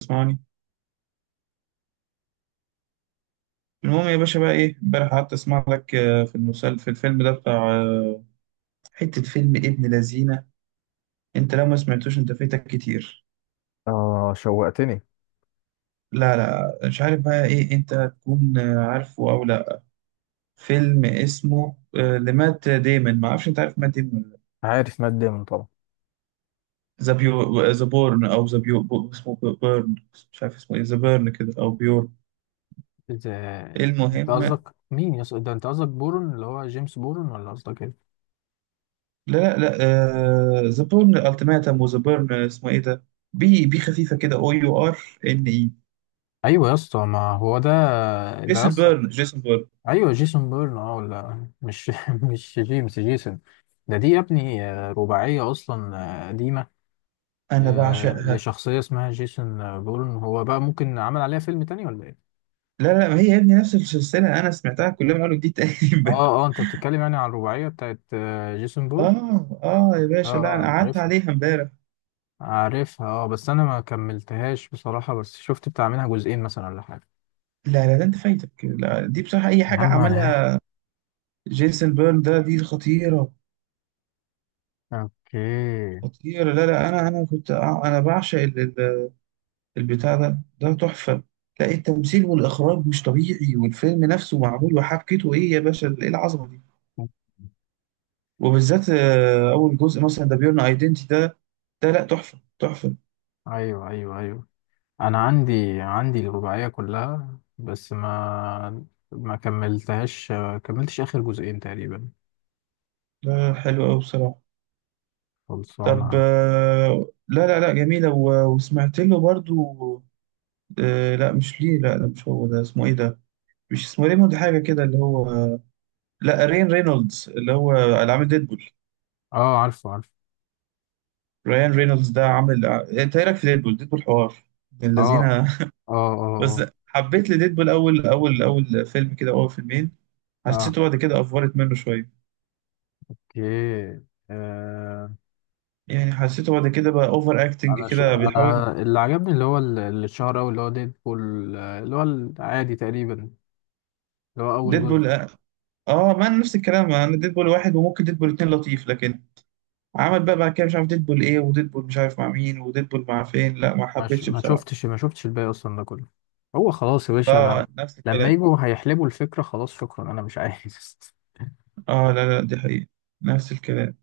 تسمعني؟ المهم يا باشا، بقى ايه؟ امبارح قعدت اسمع لك، في المسلسل، في الفيلم ده بتاع، حتة فيلم ابن لذينة. انت لو ما سمعتوش انت فايتك كتير. اه، شوقتني. لا لا، مش عارف بقى ايه، انت تكون عارفه او لا. فيلم اسمه لمات ديمون، ما اعرفش انت عارف مات ديمون ولا لا. عارف مات ديمون طبعا. ذا بيو ذا بورن، او ذا بيو اسمه بيرن. مش عارف اسمه ايه، ذا بيرن كده او بيور. انت انت المهم لا قصدك مين يا اسطى؟ ده انت قصدك بورن اللي هو جيمس بورن، ولا قصدك ايه؟ لا لا، ذا بورن التيماتم، وذا بيرن اسمه ايه ده؟ بي بي خفيفة كده، او يو ار ان اي. ايوه يا اسطى ما هو ده. ده يا جيسون اسطى. بيرن، جيسون بيرن، ايوه جيسون بورن اه، ولا مش مش جيمس، جيسون. ده، دي يا ابني، رباعيه اصلا. قديمه. انا بعشقها. لشخصيه اسمها جيسون، بورن، هو بقى ممكن عمل عليها فيلم تاني ولا ايه؟ لا لا، ما هي يا ابني نفس السلسله، انا سمعتها كلها من اول وجديد تاني اه امبارح. اه، انت بتتكلم يعني عن الرباعيه بتاعت جيسون بورن. اه اه يا اه باشا، لا انا اه، قعدت عارفها. عليها امبارح. عارفها اه، بس انا ما كملتهاش بصراحة، بس شفت بتاع منها جزئين مثلا ولا حاجة. لا لا، ده انت فايتك، لا دي بصراحه اي يا حاجه عم انا. عملها جيسون بيرن ده دي خطيره. اوكي. خطيره، لا لا، انا انا كنت انا بعشق البتاع ده، ده تحفه. لا، التمثيل والاخراج مش طبيعي، والفيلم نفسه معمول، وحبكته ايه يا باشا، ايه العظمه دي؟ وبالذات اول جزء مثلا، ده بيرن ايدنتي ده، ده لا تحفه تحفه. ايوه ايوه ايوه، انا عندي الرباعية كلها، بس ما كملتهاش. كملتش اخر جزئين تقريبا. لا حلو أوي بصراحة. طب خلصانة. لا لا لا، جميلة، وسمعت له برضو لا مش ليه، لا ده مش هو، ده اسمه ايه ده؟ مش اسمه ريموند حاجة كده اللي هو، لا رين رينولدز اللي هو اللي عامل ديدبول. اه، عارفه عارفه. ريان رينولدز ده عامل انت ايه رأيك في ديدبول؟ ديدبول حوار من الذين اه اه بس اه حبيت لديدبول اول اول اول فيلم كده، اول فيلمين. اه. حسيته بعد كده افورت منه شوية، اوكي. آه يعني حسيته بعد كده بقى اوفر اكتنج كده بيحاول. انا اللي عجبني اللي هو اللي اتشهر اوي، اللي هو ديدبول، اللي هو العادي تقريبا، اللي هو اول جزء. ديدبول، اه ما انا نفس الكلام، انا ديدبول واحد وممكن ديدبول اتنين لطيف، لكن عمل بقى بعد كده مش عارف ديدبول ايه، وديدبول مش عارف مع مين، وديدبول مع فين، لا ما حبيتش بصراحة. ما شفتش الباقي اصلا ده كله. هو خلاص يا باشا انا. اه نفس لما الكلام. يجوا هيحلبوا الفكره، خلاص شكرا، انا مش عايز. اه لا لا، دي حقيقة، نفس الكلام.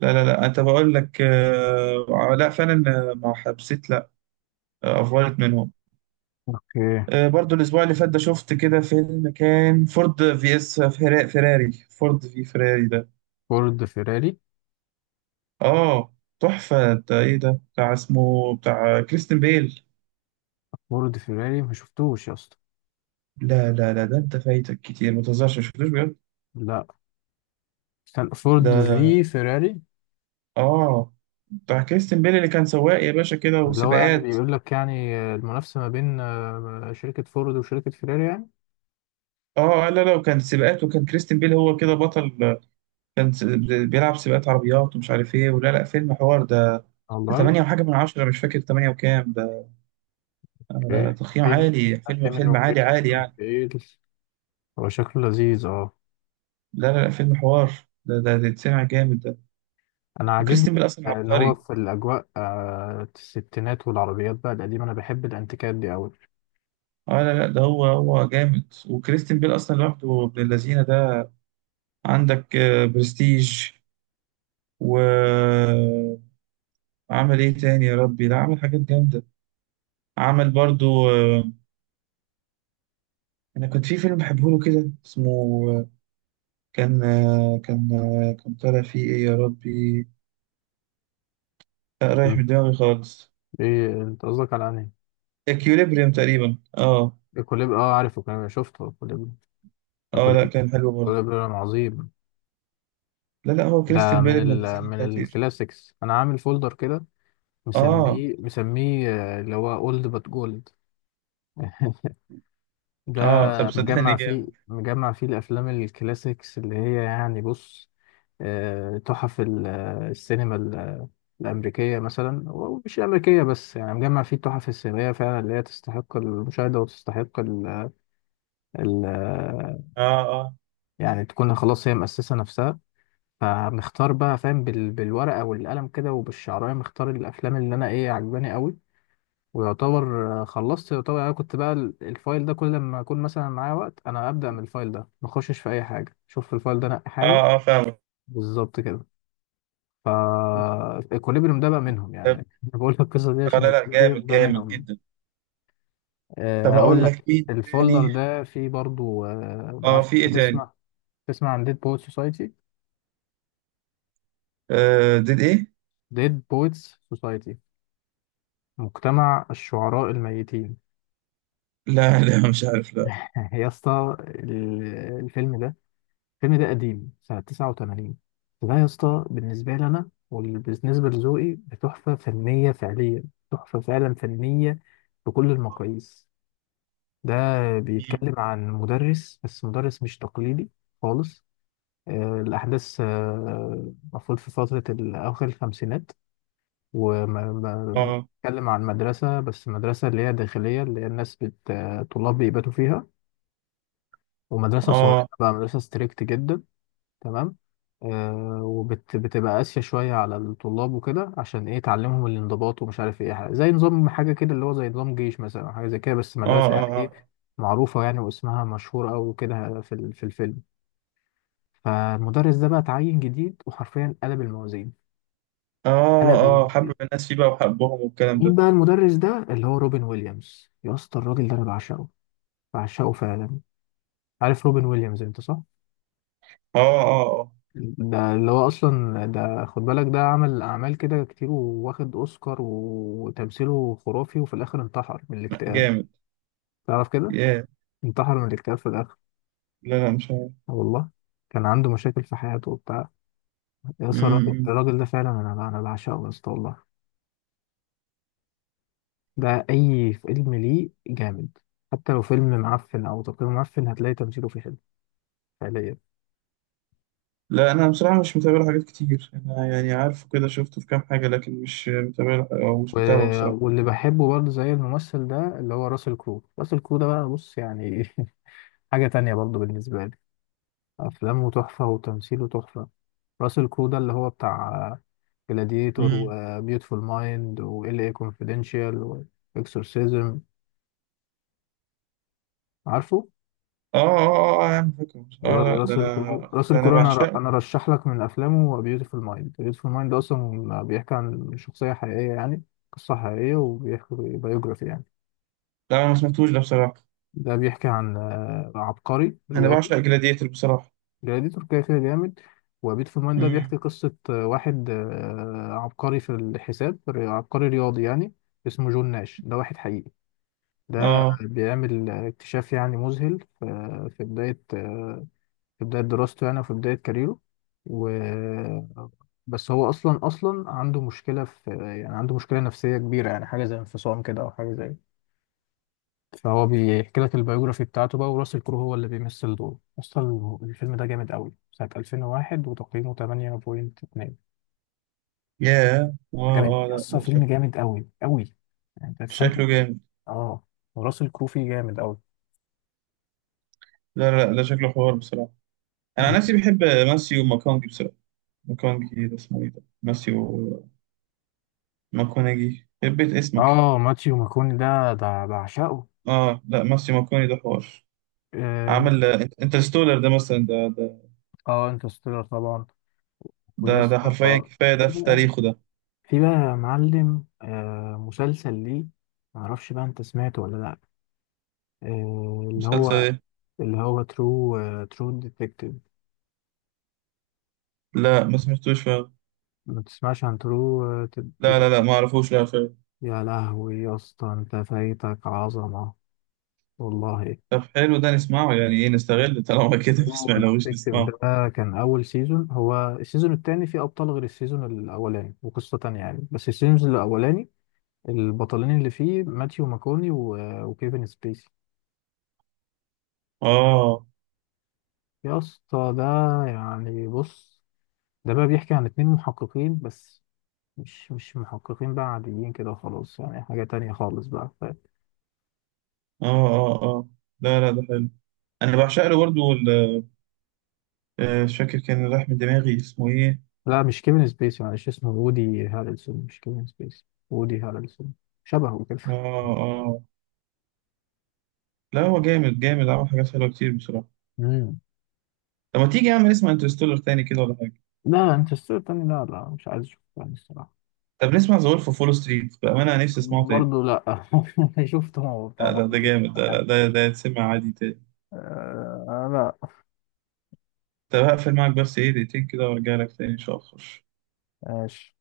لا لا لا، انت بقول لك آه، لا فعلا، ما حبسيت لا، افضلت منهم. اوكي. آه برضو الاسبوع اللي فات ده، شفت كده فيلم كان فورد في اس فيراري، فورد في فيراري ده، فورد فيراري. اه تحفة. ده ايه ده بتاع اسمه، بتاع كريستن بيل. فورد فيراري، ما شفتوش يا اسطى؟ لا لا لا، ده انت فايتك كتير، ما تهزرش، ما شفتوش بجد؟ لا. استنى، فورد ده في فيراري؟ اه، بتاع كريستن بيل، اللي كان سواق يا باشا كده، اللي هو يعني وسباقات. بيقول لك يعني المنافسه ما بين شركه فورد وشركه فيراري يعني. اه لا لا، وكان سباقات، وكان كريستن بيل هو كده بطل، كان س- بيلعب سباقات عربيات ومش عارف ايه ولا لا. فيلم حوار ده، ده والله. 8 وحاجه من 10، مش فاكر 8 وكام ده، اوكي. ده تقييم ديمن. عالي، فيلم ديمن فيلم عالي عالي وكريستيان يعني. بيل، هو شكله لذيذ اه. لا لا لا، فيلم حوار ده، ده ده اتسمع جامد ده. انا عاجبني وكريستن بيل اصلا ان هو عبقري. في الاجواء، الستينات والعربيات بقى القديمه، انا بحب الانتيكات دي قوي. اه لا لا، ده هو هو جامد، وكريستن بيل اصلا لوحده ابن اللذينه ده. عندك برستيج، وعمل ايه تاني يا ربي، لا عمل حاجات جامدة. عمل برضو آه، انا كنت في فيلم بحبه له كده اسمه آه، كان كان كان طالع فيه ايه يا ربي؟ لا رايح مم. من دماغي خالص. ايه انت قصدك على انهي؟ اكيوليبريم تقريبا، اه. الكوليب؟ اه، عارف الكوليب، شفته الكوليب. اه لا، الكوليب. كان حلو برضو. الكوليب عظيم. لا لا، هو ده كريستيان بيل من الذين من خطير. الكلاسيكس. انا عامل فولدر كده، اه مسميه اللي هو اولد بات جولد. ده اه، طب صدقني مجمع فيه جامد. مجمع فيه الافلام الكلاسيكس، اللي هي يعني بص، تحف السينما الامريكيه مثلا، ومش الامريكيه بس، يعني مجمع فيه التحف السينمائيه فعلا اللي هي تستحق المشاهده وتستحق ال- آه، اه اه يعني تكون خلاص هي مؤسسه نفسها. فمختار بقى فاهم بالورقه والقلم كده وبالشعرايه، مختار الافلام اللي انا ايه عجباني قوي. ويعتبر، خلصت، يعتبر انا كنت بقى الفايل ده كل ما اكون مثلا معايا وقت، انا ابدا من الفايل ده، ما اخشش في اي حاجه، شوف في الفايل ده نقي حاجه. اه، اه فاهمك. بالظبط كده. ف، الكوليبريم ده بقى منهم يعني. طب انا بقول لك القصه دي آه عشان لا لا، الكوليبريم جامد ده جامد منهم. جدا. أه، طب هقول اقول لك لك مين الفولدر تاني؟ ده فيه برضو، أه ما اه اعرفش في انت ايه تاني؟ تسمع، تسمع عن ديد بويت سوسايتي؟ آه ديد ايه؟ ديد بويتس سوسايتي، مجتمع الشعراء الميتين. لا لا، مش عارف لا. يا اسطى الفيلم ده. الفيلم ده قديم، سنة 89. فده يا اسطى بالنسبة لي أنا وبالنسبة لذوقي، بتحفة فنية فعلية. تحفة فعلا فنية. بكل المقاييس. ده مم. بيتكلم عن مدرس، بس مدرس مش تقليدي خالص. الأحداث، المفروض في فترة أواخر الخمسينات. اه وبيتكلم عن مدرسة، بس مدرسة اللي هي داخلية، اللي هي الناس بت... آه، طلاب بيباتوا فيها. ومدرسة صارمة اه بقى، مدرسة ستريكت جدا. تمام. وبتبقى قاسية شوية على الطلاب وكده، عشان ايه؟ تعلمهم الانضباط ومش عارف ايه حاجة. زي نظام حاجة كده، اللي هو زي نظام جيش مثلا أو حاجة زي كده، بس اه. مدرسة يعني ايه، اه معروفة يعني، واسمها مشهور أوي كده في في الفيلم. فالمدرس ده بقى اتعين جديد وحرفيا قلب الموازين. اه قلب اه. آه، الم... حب الناس فيه بقى وحبهم والكلام مين ده. بقى المدرس ده؟ اللي هو روبن ويليامز. يا اسطى الراجل ده انا بعشقه، بعشقه فعلا. عارف روبن ويليامز انت صح؟ اه اه اه. ده اللي هو اصلا، ده خد بالك، ده عمل اعمال كده كتير، وواخد اوسكار وتمثيله خرافي، وفي الاخر انتحر من لا، الاكتئاب. جامد. تعرف كده؟ ياه. انتحر من الاكتئاب في الاخر، لا لا، مش عارف. آه والله. كان عنده مشاكل في حياته وبتاع. يا اسطى الراجل مم. الراجل ده فعلا، انا بعشقه يا اسطى والله. ده اي فيلم ليه جامد. حتى لو فيلم معفن او تقييمه معفن، هتلاقي تمثيله فيه حلو فعليا. لا انا بصراحة مش متابع له حاجات كتير، انا يعني عارفه كده، شفته في كام حاجة، لكن مش متابع له او و... مش متابعه بصراحة. واللي بحبه برضه زي الممثل ده اللي هو راسل كرو. راسل كرو ده بقى، بص يعني، حاجة تانية برضه بالنسبة لي. أفلامه تحفة وتمثيله تحفة. راسل كرو ده اللي هو بتاع جلاديتور مم. وبيوتفول مايند وال اي كونفيدنشال واكسورسيزم، عارفه. اه اه اه، يا عم فاكره. اه لا، ده انا راسل ده انا كرو، بعشقه. انا رشح لك من افلامه بيوتفول مايند. بيوتفول مايند اصلا بيحكي عن شخصيه حقيقيه يعني، قصه حقيقيه، وبيحكي بايوجرافي يعني. لا انا ما سمعتوش ده بصراحة. ده بيحكي عن عبقري انا رياضي. بعشق جلاديتر بصراحة. جلاديتور كده كده جامد. وبيت فمان ده مم. بيحكي قصة واحد عبقري في الحساب، عبقري رياضي يعني. اسمه جون ناش، ده واحد حقيقي. ده اه. بيعمل اكتشاف يعني مذهل في، في بداية، في بداية دراسته يعني، وفي بداية كاريره. و، بس هو أصلا عنده مشكلة في يعني، عنده مشكلة نفسية كبيرة يعني، حاجة زي انفصام كده أو حاجة زي. فهو بيحكي لك البيوجرافي بتاعته بقى، وراسل كرو هو اللي بيمثل دوره. اصلا الفيلم ده جامد قوي، سنة 2001 وتقييمه 8.2. ياه جامد اه اه، لا اصلا، ده فيلم شكله، جامد قوي قوي، يعني انت هتستمتع شكله بيه. جامد. اه. وراسل كرو فيه جامد قوي. لا لا لا، شكله حوار بصراحة. أنا عن نفسي بحب ماسيو ماكونجي بصراحة. ماكونجي ده اسمه إيه ده؟ ماسيو ماكونجي بيت اسمك. اه، ماتيو ماكوني ده بعشقه. آه لا، ماسيو ماكوني ده حوار. اه، عمل انترستولر ده مثلا، ده ده انترستيلر طبعا. ويا ده، ده اسطى، حرفيا كفاية في ده في بقى، تاريخه ده. يا معلم، مسلسل ليه، معرفش بقى انت سمعته ولا لا. اللي مسلسل هو، إيه؟ اللي هو ترو، ترو ديتكتيف. لا ما سمعتوش فعلا. ما تسمعش عن ترو لا تدتك؟ لا لا، ما أعرفوش، لا فعلا. يا لهوي يا اسطى، انت فايتك عظمة والله. طب حلو، ده نسمعه يعني، إيه نستغل طالما كده ما ترو سمعناهوش، ديتكتيف ده، نسمعه. كان أول سيزون. هو السيزون التاني فيه أبطال غير السيزون الأولاني وقصة تانية يعني، بس السيزون الأولاني البطلين اللي فيه ماتيو ماكوني وكيفن سبيسي. آه يا اسطى ده، يعني بص، ده بقى بيحكي عن اتنين محققين، بس مش محققين بقى عاديين كده خلاص، يعني حاجة تانية خالص بقى. آه آه، آه لا لا، ده حلو، أنا بعشق له برضه. مش فاكر، كان راح من دماغي اسمه إيه. لا مش كيفن سبيسي، معلش اسمه وودي هارلسون، مش كيفن سبيسي، وودي هارلسون. شبهه كده. آه آه، لا هو جامد جامد، عمل حاجات حلوة كتير بصراحة. مم. طب ما تيجي يا عم نسمع انترستولر تاني كده ولا حاجة؟ لا انترستيلر تاني لا لا، مش عايز اشوفه تاني الصراحة. طب نسمع ذا وولف أوف وول ستريت، بأمانة أنا نفسي أسمعه تاني. برضه لا، شفته لا بتاع ده ده مرتين ولا جامد ده، لا حاجة. ده ده يتسمع عادي تاني. آه لا. طب هقفل معاك بس إيه، دقيقتين كده وأرجع لك تاني إن شاء الله. ماشي.